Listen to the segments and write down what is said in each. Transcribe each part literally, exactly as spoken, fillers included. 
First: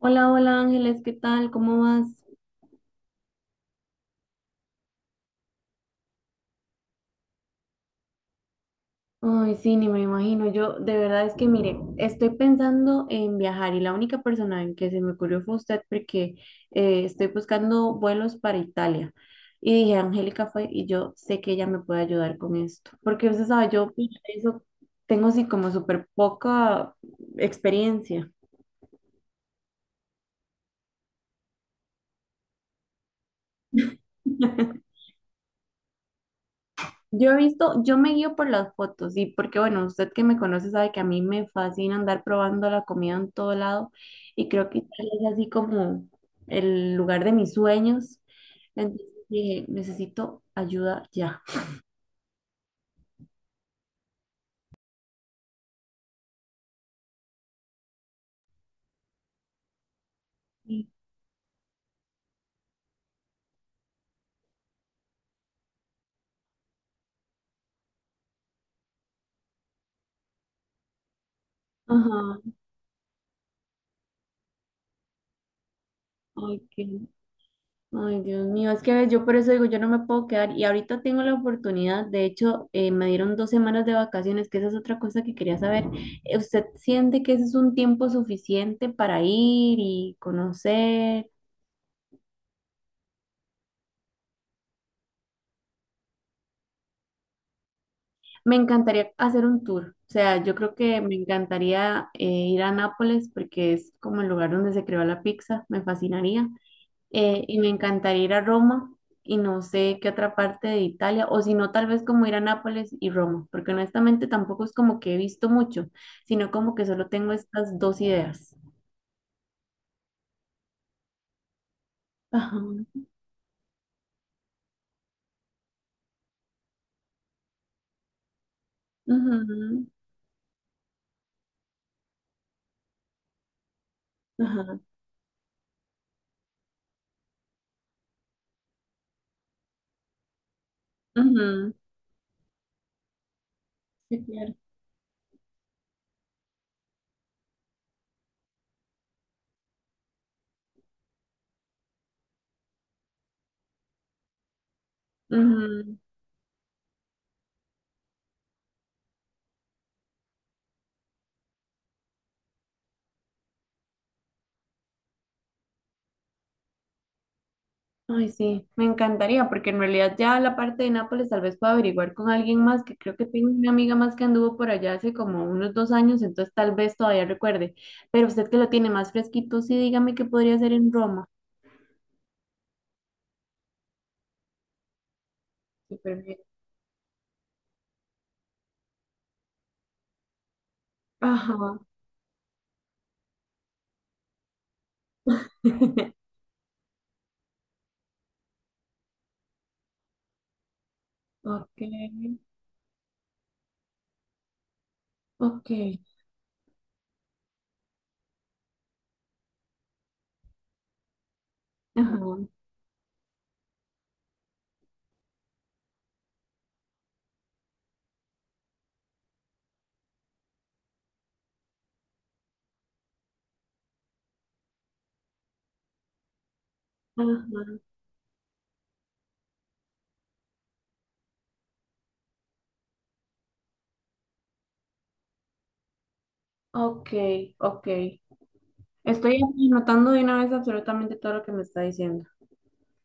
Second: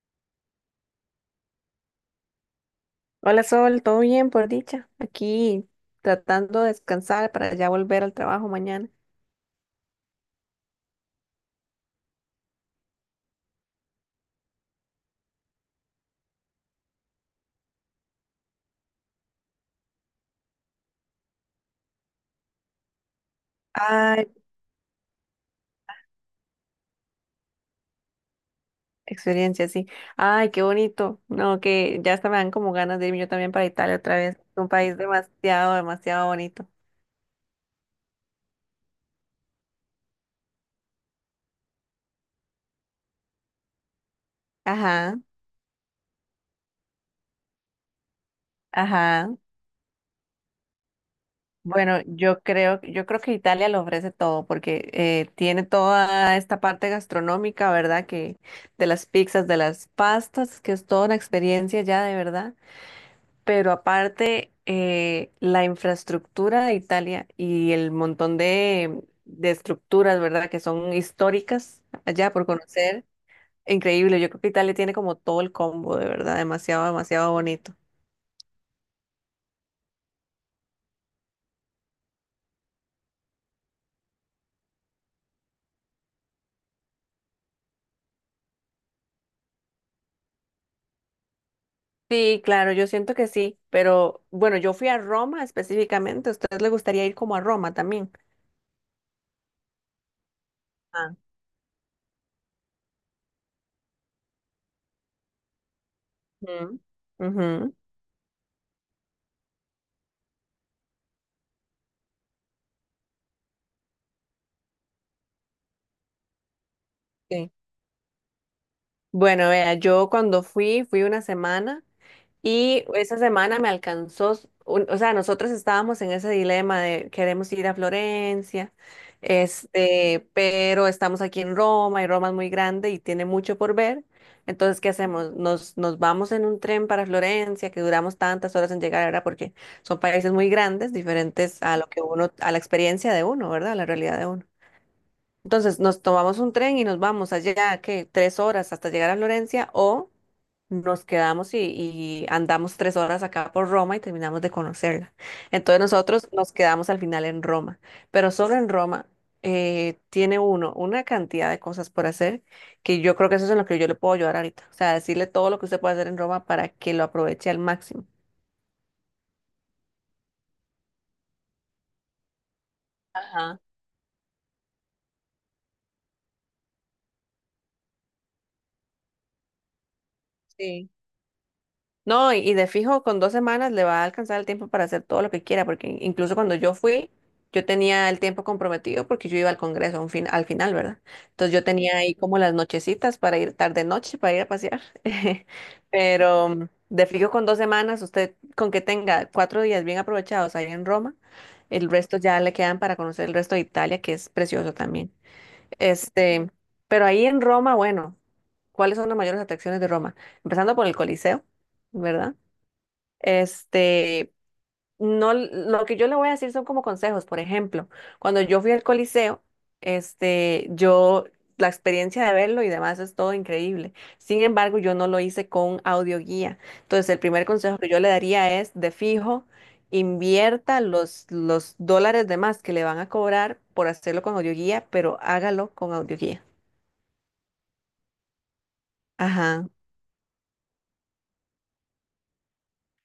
Hola, hola Ángeles, ¿qué tal? ¿Cómo vas? Hola Sol, ¿todo bien por dicha? Aquí tratando de descansar para ya volver al trabajo mañana. Ay, sí, ni me imagino. Yo de verdad es que, mire, estoy pensando en viajar y la única persona en que se me ocurrió fue usted porque eh, estoy buscando vuelos para Italia. Y dije, Angélica fue y yo sé que ella me puede ayudar con esto. Porque usted sabe, yo para Ay, eso tengo así como súper poca experiencia. experiencia, sí. Ay, qué bonito. No, que ya hasta me dan como ganas de irme yo también para Italia otra vez. Un país demasiado, demasiado bonito. Yo he visto, yo me guío por las fotos y porque, bueno, usted que me conoce sabe que a mí me fascina andar probando la comida en todo lado y creo que Italia Ajá, es así como el lugar de mis sueños. Entonces ajá. dije, necesito ayuda ya. Bueno, yo creo, yo creo que Italia lo ofrece todo porque eh, tiene toda esta parte gastronómica, ¿verdad? Que de las pizzas, de las pastas, que es Sí. toda una experiencia ya de verdad. Pero aparte, eh, la infraestructura de Italia y el montón de, de estructuras, ¿verdad? Que son históricas allá Ajá, por conocer. Increíble. Yo creo que Italia tiene como todo el combo, de verdad. ok. Demasiado, demasiado bonito. Ay, Dios mío, es que ves, yo por eso digo, yo no me puedo quedar y ahorita tengo la oportunidad, de hecho, eh, me dieron dos semanas de vacaciones, que esa es otra cosa que quería saber. Eh, ¿Usted siente que ese es un tiempo suficiente para ir y conocer? Sí, claro, yo siento que sí. Pero bueno, yo fui a Roma específicamente. ¿A ustedes les gustaría ir como a Roma también? Me encantaría hacer un tour, o sea, yo creo que Ah. me encantaría eh, ir a Nápoles porque es como el lugar donde se creó la pizza, me fascinaría. Ujú, eh, Y me ujú, encantaría ir a Roma y no sé qué otra parte de Italia, o si no, tal vez como ir a Nápoles y Roma, porque honestamente tampoco es como que he visto mucho, sino como que solo tengo sí. estas dos ideas. Bueno, vea, yo cuando fui, fui una semana. Ajá, Y esa semana me alcanzó, un- o sea, nosotros estábamos en ese dilema de queremos ir a Florencia, ujú, este, pero estamos aquí en Roma y Roma es muy grande y tiene mucho por ver. Entonces, ajá, ¿qué hacemos? Nos, nos vamos en un tren para Florencia, que duramos tantas horas en llegar, ¿verdad? Porque son países muy grandes, diferentes ujú, a lo que uno, a la experiencia de uno, ¿verdad? A la realidad sí, de uno. claro. Entonces nos tomamos un tren y nos vamos allá, ¿qué? Tres horas hasta llegar a Florencia o nos quedamos y, y andamos tres horas acá por Roma y terminamos de conocerla. Entonces Ujú. nosotros nos quedamos al final en Roma, pero solo en Roma eh, tiene uno una cantidad de cosas por hacer que yo creo que eso es en lo que yo le puedo ayudar ahorita. O sea, decirle todo lo que usted puede hacer en Roma para que lo aproveche al máximo. Ay, sí, me encantaría, porque en realidad ya la parte de Nápoles tal vez pueda averiguar con alguien más, que creo que tengo Ajá, una amiga más que anduvo por allá hace como unos dos años, entonces tal vez todavía recuerde. Pero usted que lo tiene más fresquito, sí, dígame qué podría hacer sí. en Roma. No, y, y de fijo, con dos semanas le va a alcanzar el tiempo para hacer todo lo que quiera, porque Súper incluso bien. cuando yo fui, yo tenía el tiempo comprometido porque yo iba al Congreso a un fin, al final, ¿verdad? Entonces Ajá. yo tenía ahí como las nochecitas para ir tarde noche, para ir a pasear. Pero mm, de fijo, con dos semanas, usted con que tenga cuatro días bien aprovechados ahí en Roma, Ok, el resto ya le quedan para conocer el resto de Italia, que es precioso también. ok. Este, pero ahí en Roma, bueno, ¿cuáles son las mayores atracciones de Roma? Empezando por el Coliseo. Ajá. ¿Verdad? Este, no, lo que yo le voy a decir son como consejos. Por ejemplo, cuando yo fui al Coliseo, este, yo, la experiencia de verlo y demás es todo increíble. Sin embargo, yo no lo hice con audioguía. Entonces, el primer consejo Ajá. que yo le daría es, de fijo, invierta los, los dólares de más que le van a cobrar por hacerlo con audioguía, pero hágalo con audioguía. Ok, ok. Estoy Ajá. anotando de una vez absolutamente todo lo que me está diciendo.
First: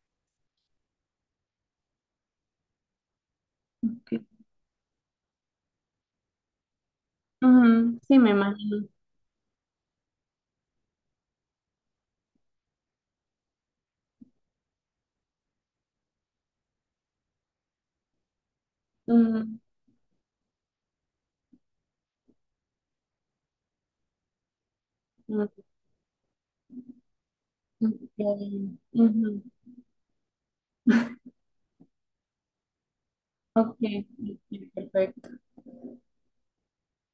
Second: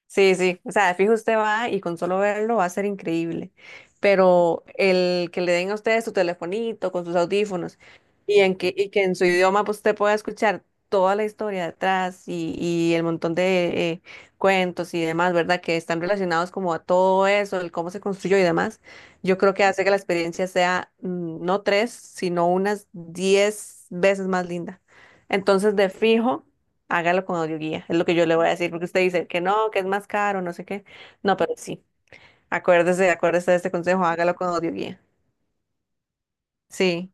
Sí, sí, o sea, de fijo usted va y con solo verlo va a ser increíble, Ok. pero el que le den a usted su telefonito con sus audífonos Ujú, sí, me y, en que, imagino. y que en su idioma pues, usted pueda escuchar toda la historia detrás y, y el montón de eh, cuentos y demás, ¿verdad? Que están relacionados como a todo eso, el cómo se construyó y demás, yo Ujú, creo que hace que la experiencia sea mm, no tres, sino unas diez veces más linda. ujú, Entonces, de fijo. Hágalo con audioguía, es lo que yo le voy a decir, porque usted dice ujú, que no, que es más caro, no sé qué. No, pero sí, acuérdese, acuérdese de este ok, consejo, hágalo con ok, audioguía. perfecto. Sí.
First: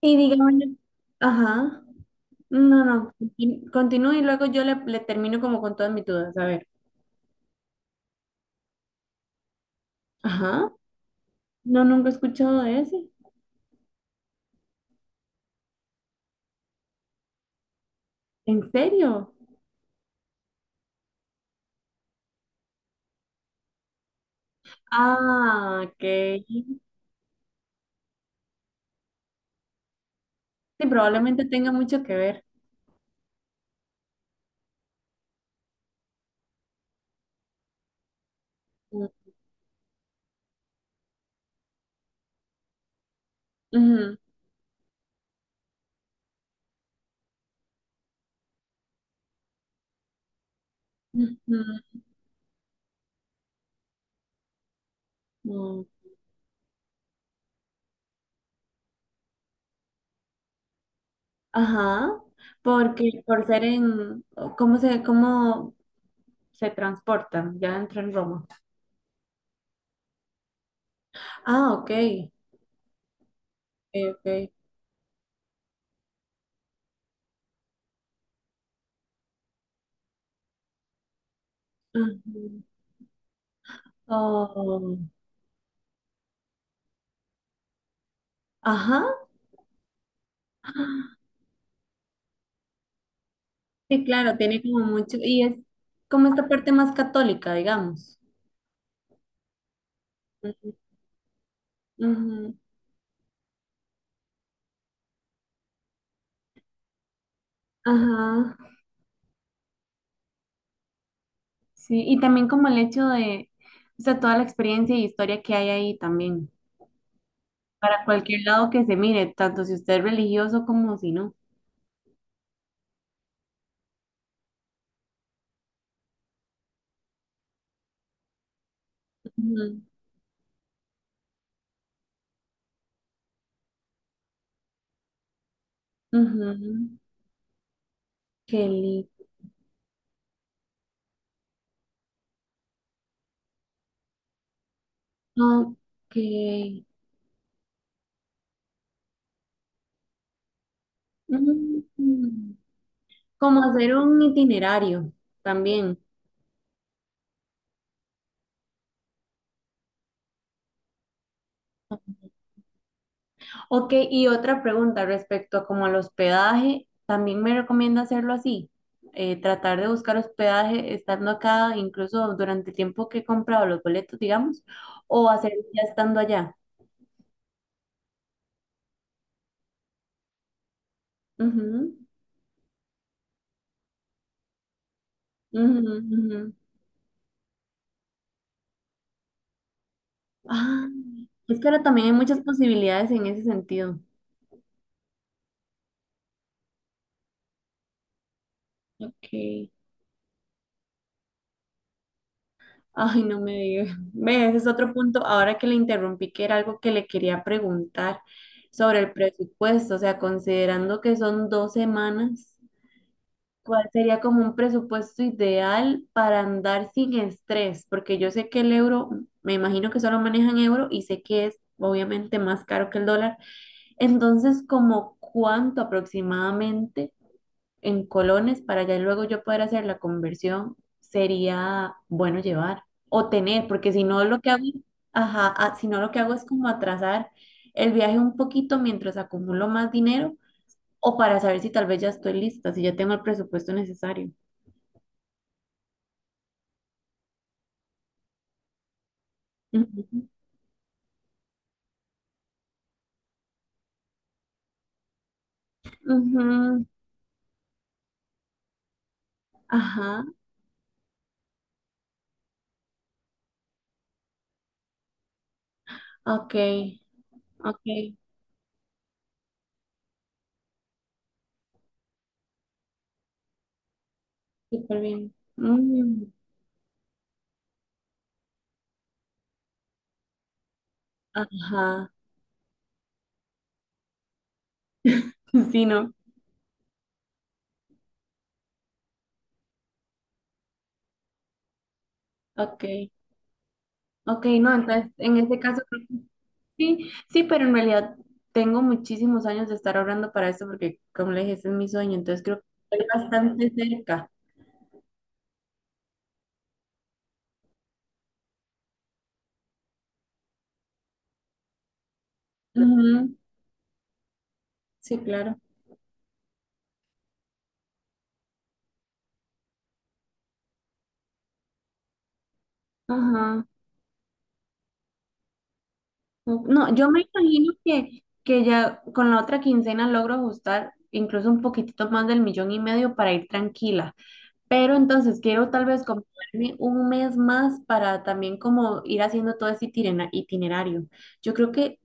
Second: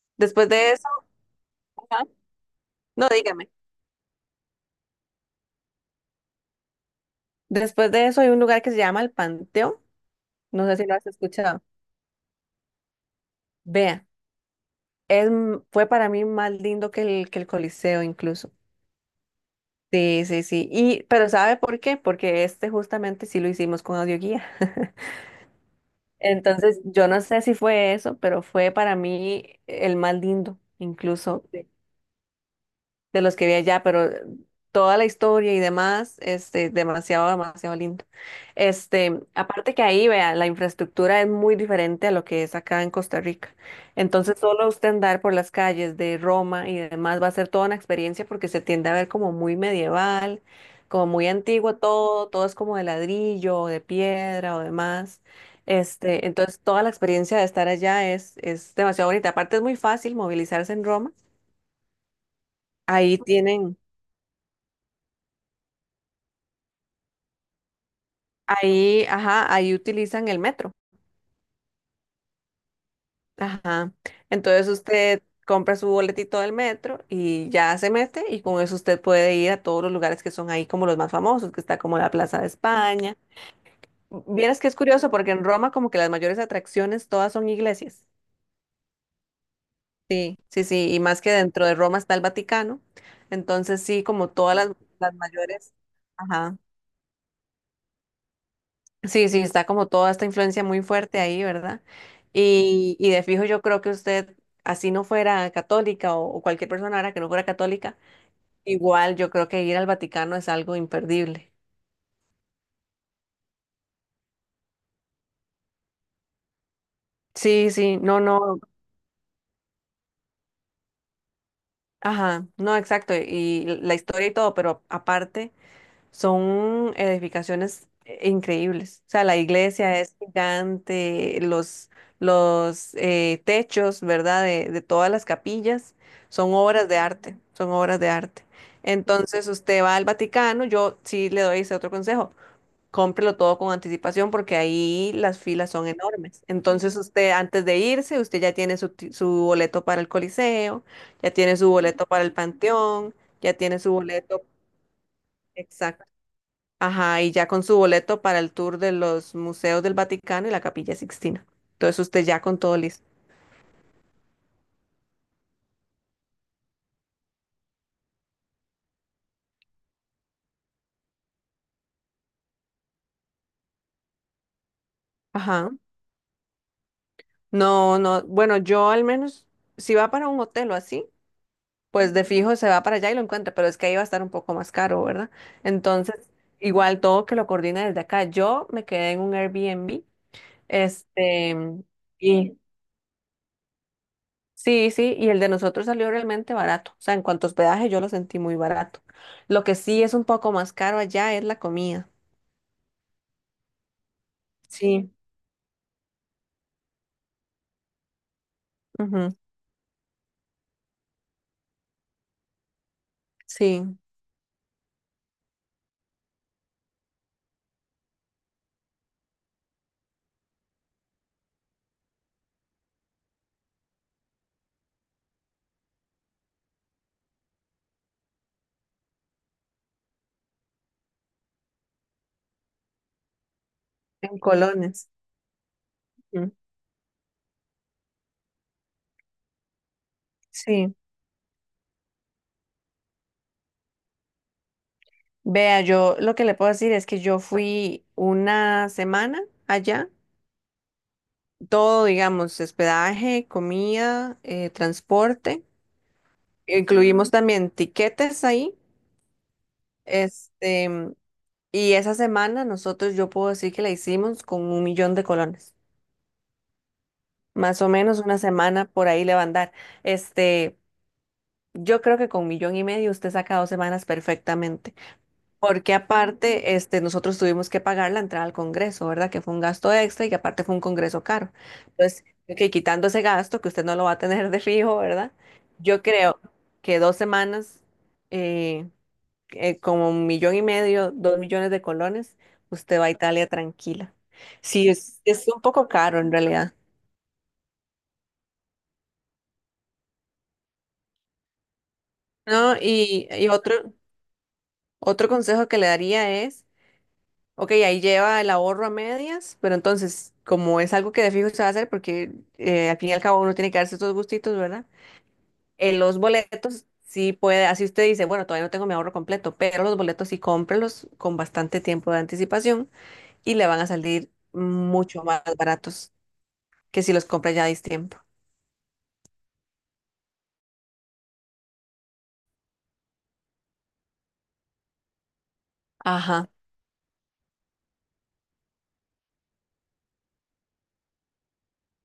Y Después de dígame, eso, ajá. ajá. No, No, no. dígame. continú- Continúe y luego yo le, le termino como con todas mis dudas. A ver. Después de eso hay un lugar que se llama el Panteón, no Ajá. sé si lo has escuchado. No, nunca he escuchado de ese. Vea, es, m- fue para mí más lindo que el, que el Coliseo incluso. ¿En serio? Sí, sí, sí. Y, pero ¿sabe por qué? Porque este justamente sí lo hicimos con audioguía. Ah, ok. Entonces, yo no sé si fue eso, pero fue para mí el más lindo, Sí, probablemente incluso, tenga mucho que ver. de los que vi allá, pero toda la historia y demás, este, demasiado, demasiado lindo. Mm, Este, aparte que ahí, vea, la infraestructura es muy diferente a lo que es acá en Costa Rica. ujú, Entonces, solo usted andar por las calles de Roma y demás va a ser toda una experiencia porque se tiende a ver como muy medieval, como muy antiguo todo, todo es como de ladrillo, o de piedra o demás. ujú, mm, Este, entonces toda la experiencia de estar allá es, es demasiado bonita. Aparte es muy fácil movilizarse en Roma. ajá, Ahí porque por ser tienen, en, ¿cómo se, cómo se transportan? Ya entró en Roma. Ahí, ajá, ahí utilizan el metro. Ah, ok, Ajá. ok, ok. Entonces usted compra su boletito del metro y ya se mete y con eso usted puede ir a todos los lugares que son ahí como los más famosos, que está como la Plaza de Ujú. España. Vieras que es Oh, curioso porque en Roma como que las mayores atracciones todas son iglesias. ajá, Sí, sí, sí, y más que dentro de Roma está el Vaticano. Entonces sí, sí, como claro, todas tiene las, como las mucho, y es mayores, como esta ajá. parte más católica, digamos. Sí, sí, está como toda esta influencia Ujú, muy fuerte ahí, ¿verdad? ujú, Y, y de fijo yo creo que usted, así no fuera católica o, o cualquier persona ahora que no fuera católica, ajá, igual yo creo que ir al Vaticano es algo imperdible. sí, y también como el hecho de, o sea, toda la experiencia y historia que hay ahí también. Sí, sí, Para no, cualquier no, lado que se mire, tanto si usted es religioso como si no. ajá, no, exacto, y la historia y todo, pero aparte, son edificaciones eh, increíbles. O sea, la Ujú, iglesia es gigante, los, los eh, techos, ¿verdad? De, de todas las capillas son obras ujú. de arte, son obras de arte. Qué lindo. Entonces usted va al Vaticano, yo sí le doy ese otro consejo, cómprelo todo con anticipación porque ahí las filas son Ok. enormes. Entonces usted antes de irse, usted ya tiene su, ti- su boleto para el Coliseo, ya tiene su boleto para el Mm, Panteón, ya como tiene su hacer un boleto. itinerario también. Exacto. Ajá, y ya con su boleto para el tour de los museos del Vaticano y la Capilla Sixtina. Entonces usted ya con todo listo. Ok, y otra pregunta respecto a como al hospedaje, ¿también me recomienda hacerlo así? Eh, tratar de buscar hospedaje estando acá, incluso durante el tiempo que he comprado los boletos, digamos, o hacerlo Ajá. ya estando allá. No, no, bueno, yo al menos, si va para un hotel o así, Ujú, pues de fijo se va para allá y lo encuentra, pero es que ahí va a estar un poco más caro, ¿verdad? ujú, Entonces, ujú. igual todo que lo coordine desde acá. Yo me quedé en un Airbnb, Ah, este, es que ahora también hay muchas y posibilidades en ese sentido. sí, sí, y el de nosotros salió realmente barato. O sea, en cuanto a hospedaje, yo lo sentí muy barato. Ok. Lo que sí es un poco más caro allá es la comida. Ay, no me digas. Ve, ese es otro Sí. punto. Ahora que le interrumpí, que era algo que le quería preguntar sobre el Ujú, presupuesto. O sea, considerando que son dos semanas, ¿cuál sí, sería como un presupuesto ideal para andar sin estrés? Porque yo sé que el euro, me imagino que solo manejan euro y sé que es obviamente más caro que el dólar. Entonces, ¿como cuánto aproximadamente? En colones para ya luego yo poder hacer la conversión, sería bueno llevar o tener, porque si no en lo que hago, colones. ajá, ah, si no lo que hago es Ujú, como atrasar el viaje un poquito mientras acumulo más dinero sí. o para saber si tal vez ya estoy lista, si ya tengo el presupuesto necesario. Vea, yo lo que le puedo decir es que yo fui una semana allá, Ujú, todo, digamos, hospedaje, comida, eh, transporte, ujú, incluimos también tiquetes ahí, ajá, este, y esa semana nosotros yo puedo decir que la hicimos con un millón de colones, ok, más o ok, menos una semana por ahí le va a andar, este, yo creo que con un millón y medio usted saca dos semanas perfectamente. súper bien. Porque Mm, aparte, este, nosotros tuvimos que pagar la entrada al Congreso, ¿verdad? Que fue un gasto extra y que aparte fue un Congreso caro. ajá, Entonces, que quitando ese gasto, que usted no lo va a tener de fijo, ¿verdad? sí, Yo no, creo que dos semanas, eh, eh, como un millón y medio, dos millones de colones, ok, usted va a Italia tranquila. ok, no, Sí, entonces es, en es este un caso poco creo caro en realidad. sí, sí, pero en realidad tengo muchísimos años de estar orando para esto porque, como le dije, ese es mi sueño, entonces creo que No, estoy y, y bastante otro, cerca. otro consejo que le daría es: ok, ahí lleva el ahorro a medias, pero entonces, como es algo que de fijo se va a hacer, porque eh, al fin y al Ujú, cabo uno tiene que darse estos gustitos, ¿verdad? sí, claro. En los boletos sí puede, así usted dice, bueno, todavía no tengo mi ahorro completo, pero los boletos sí cómprelos con bastante tiempo de anticipación y Ajá. le van a salir mucho más baratos Ok. No, que yo si me los compra ya imagino a tiempo. que, que ya con la otra quincena logro ajustar incluso un poquitito más del millón y medio para ir tranquila, pero entonces quiero tal vez Ajá, comprarme un mes más para también como ir haciendo todo ese itinera- itinerario. Yo creo que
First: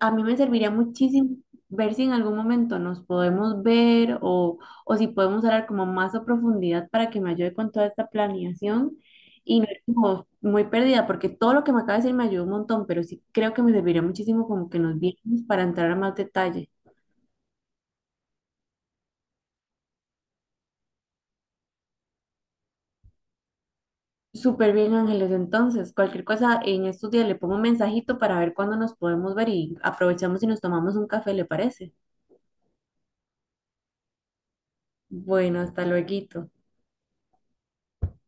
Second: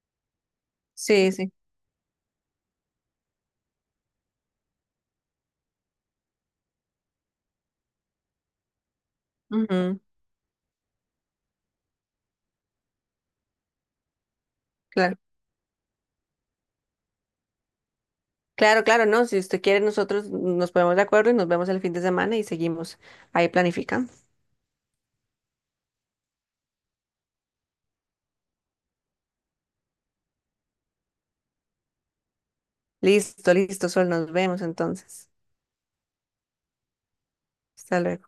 a mí me serviría muchísimo sí, sí. ver si en algún momento nos podemos ver o, o si podemos hablar como más a profundidad para que me ayude con toda esta planeación y no ir Ujú, como muy perdida, porque todo lo que me acaba de decir me ayudó un montón, pero sí creo que me serviría muchísimo como que nos claro. viéramos para entrar a más detalle. Claro, claro, no, si usted quiere, nosotros nos ponemos de acuerdo y nos vemos el fin de semana y seguimos ahí planificando. Súper bien, Ángeles. Entonces, cualquier cosa en estos días le pongo un mensajito para ver cuándo nos podemos ver y aprovechamos y nos tomamos un café, ¿le parece? Listo, listo, Sol, nos vemos entonces. Bueno, hasta luego. Hasta luego.